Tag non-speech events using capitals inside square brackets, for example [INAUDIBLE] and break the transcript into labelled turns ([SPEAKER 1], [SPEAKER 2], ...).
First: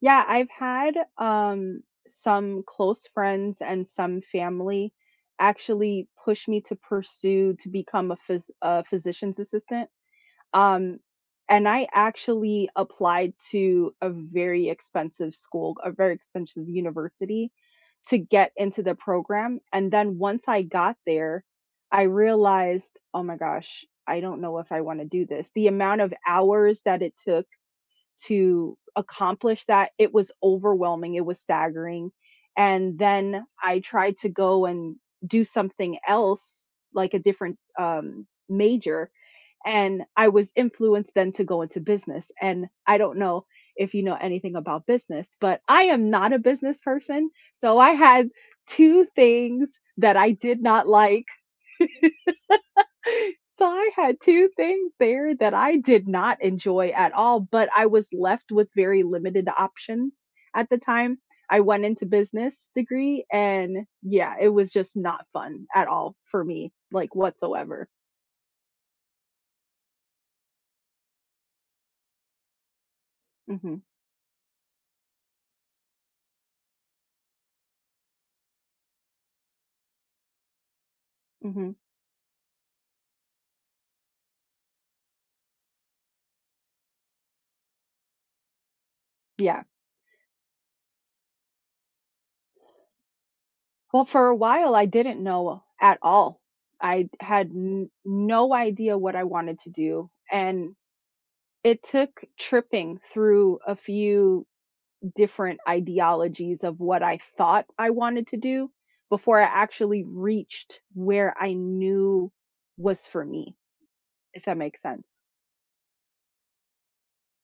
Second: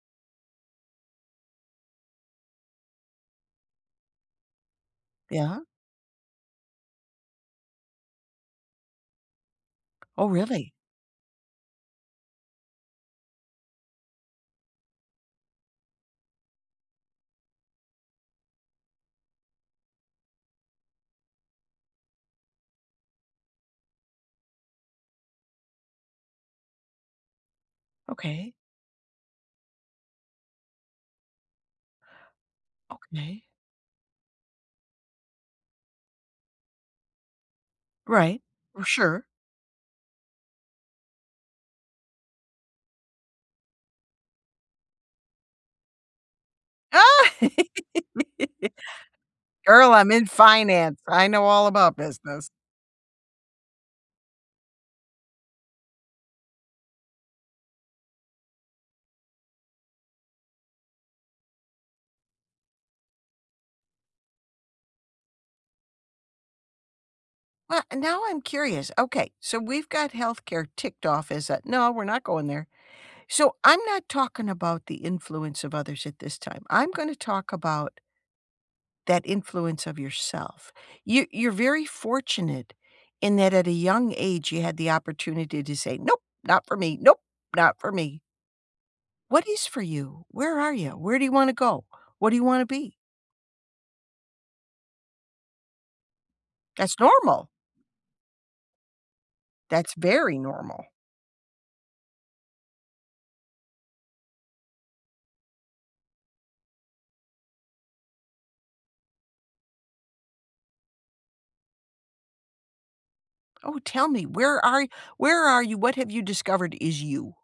[SPEAKER 1] Yeah, I've had, um, some close friends and some family
[SPEAKER 2] Yeah.
[SPEAKER 1] actually push me to pursue to become a phys uh, physician's assistant,
[SPEAKER 2] Oh, really?
[SPEAKER 1] um, and I actually applied to a very expensive school, a very expensive university, to get into the program, and then once I got there, I realized, "Oh my gosh, I don't know if I want to do this." The amount of hours that it took
[SPEAKER 2] Okay.
[SPEAKER 1] to accomplish that, it was overwhelming, it was staggering. And
[SPEAKER 2] Okay.
[SPEAKER 1] then I tried to go and do something else, like a different, um,
[SPEAKER 2] Right, r
[SPEAKER 1] major,
[SPEAKER 2] sure.
[SPEAKER 1] and I was influenced then to go into business, and I don't know if you know anything about business, but I am not a business person.
[SPEAKER 2] Ah!
[SPEAKER 1] So I had
[SPEAKER 2] [LAUGHS]
[SPEAKER 1] 2 things
[SPEAKER 2] Girl, I'm in
[SPEAKER 1] I did not
[SPEAKER 2] finance,
[SPEAKER 1] like.
[SPEAKER 2] I know all about business.
[SPEAKER 1] [LAUGHS] So I had 2 things there that I did not enjoy at all, but I was left with very limited options at the time. I went into business degree and, yeah, it was just not fun at all for me, like,
[SPEAKER 2] Wha
[SPEAKER 1] whatsoever.
[SPEAKER 2] and now I'm curious, okay, so we've got healthcare ticked off as a "No, we're not going there." So
[SPEAKER 1] Mhm.
[SPEAKER 2] I'm not talking about the influence of others at this time. I'm gonna talk about that influence of yourself. You you're
[SPEAKER 1] Mhm.
[SPEAKER 2] fortunate in that at a young age, you had the opportunity to say, "Nope, not for me, nope, not for me." What
[SPEAKER 1] Yeah.
[SPEAKER 2] is for you? Where are you? Where do you wanna go? What do you wanna be?
[SPEAKER 1] Well, for a while I didn't know at all.
[SPEAKER 2] That's
[SPEAKER 1] I n had
[SPEAKER 2] normal.
[SPEAKER 1] n no idea what I wanted to
[SPEAKER 2] That's
[SPEAKER 1] do,
[SPEAKER 2] very
[SPEAKER 1] and
[SPEAKER 2] normal.
[SPEAKER 1] it took tripping through a few different ideologies of what I thought I wanted to do before I actually reached where I knew was for me
[SPEAKER 2] Oh, tell me,
[SPEAKER 1] if that
[SPEAKER 2] where
[SPEAKER 1] makes
[SPEAKER 2] are
[SPEAKER 1] sen
[SPEAKER 2] where are you? What have you discovered is you?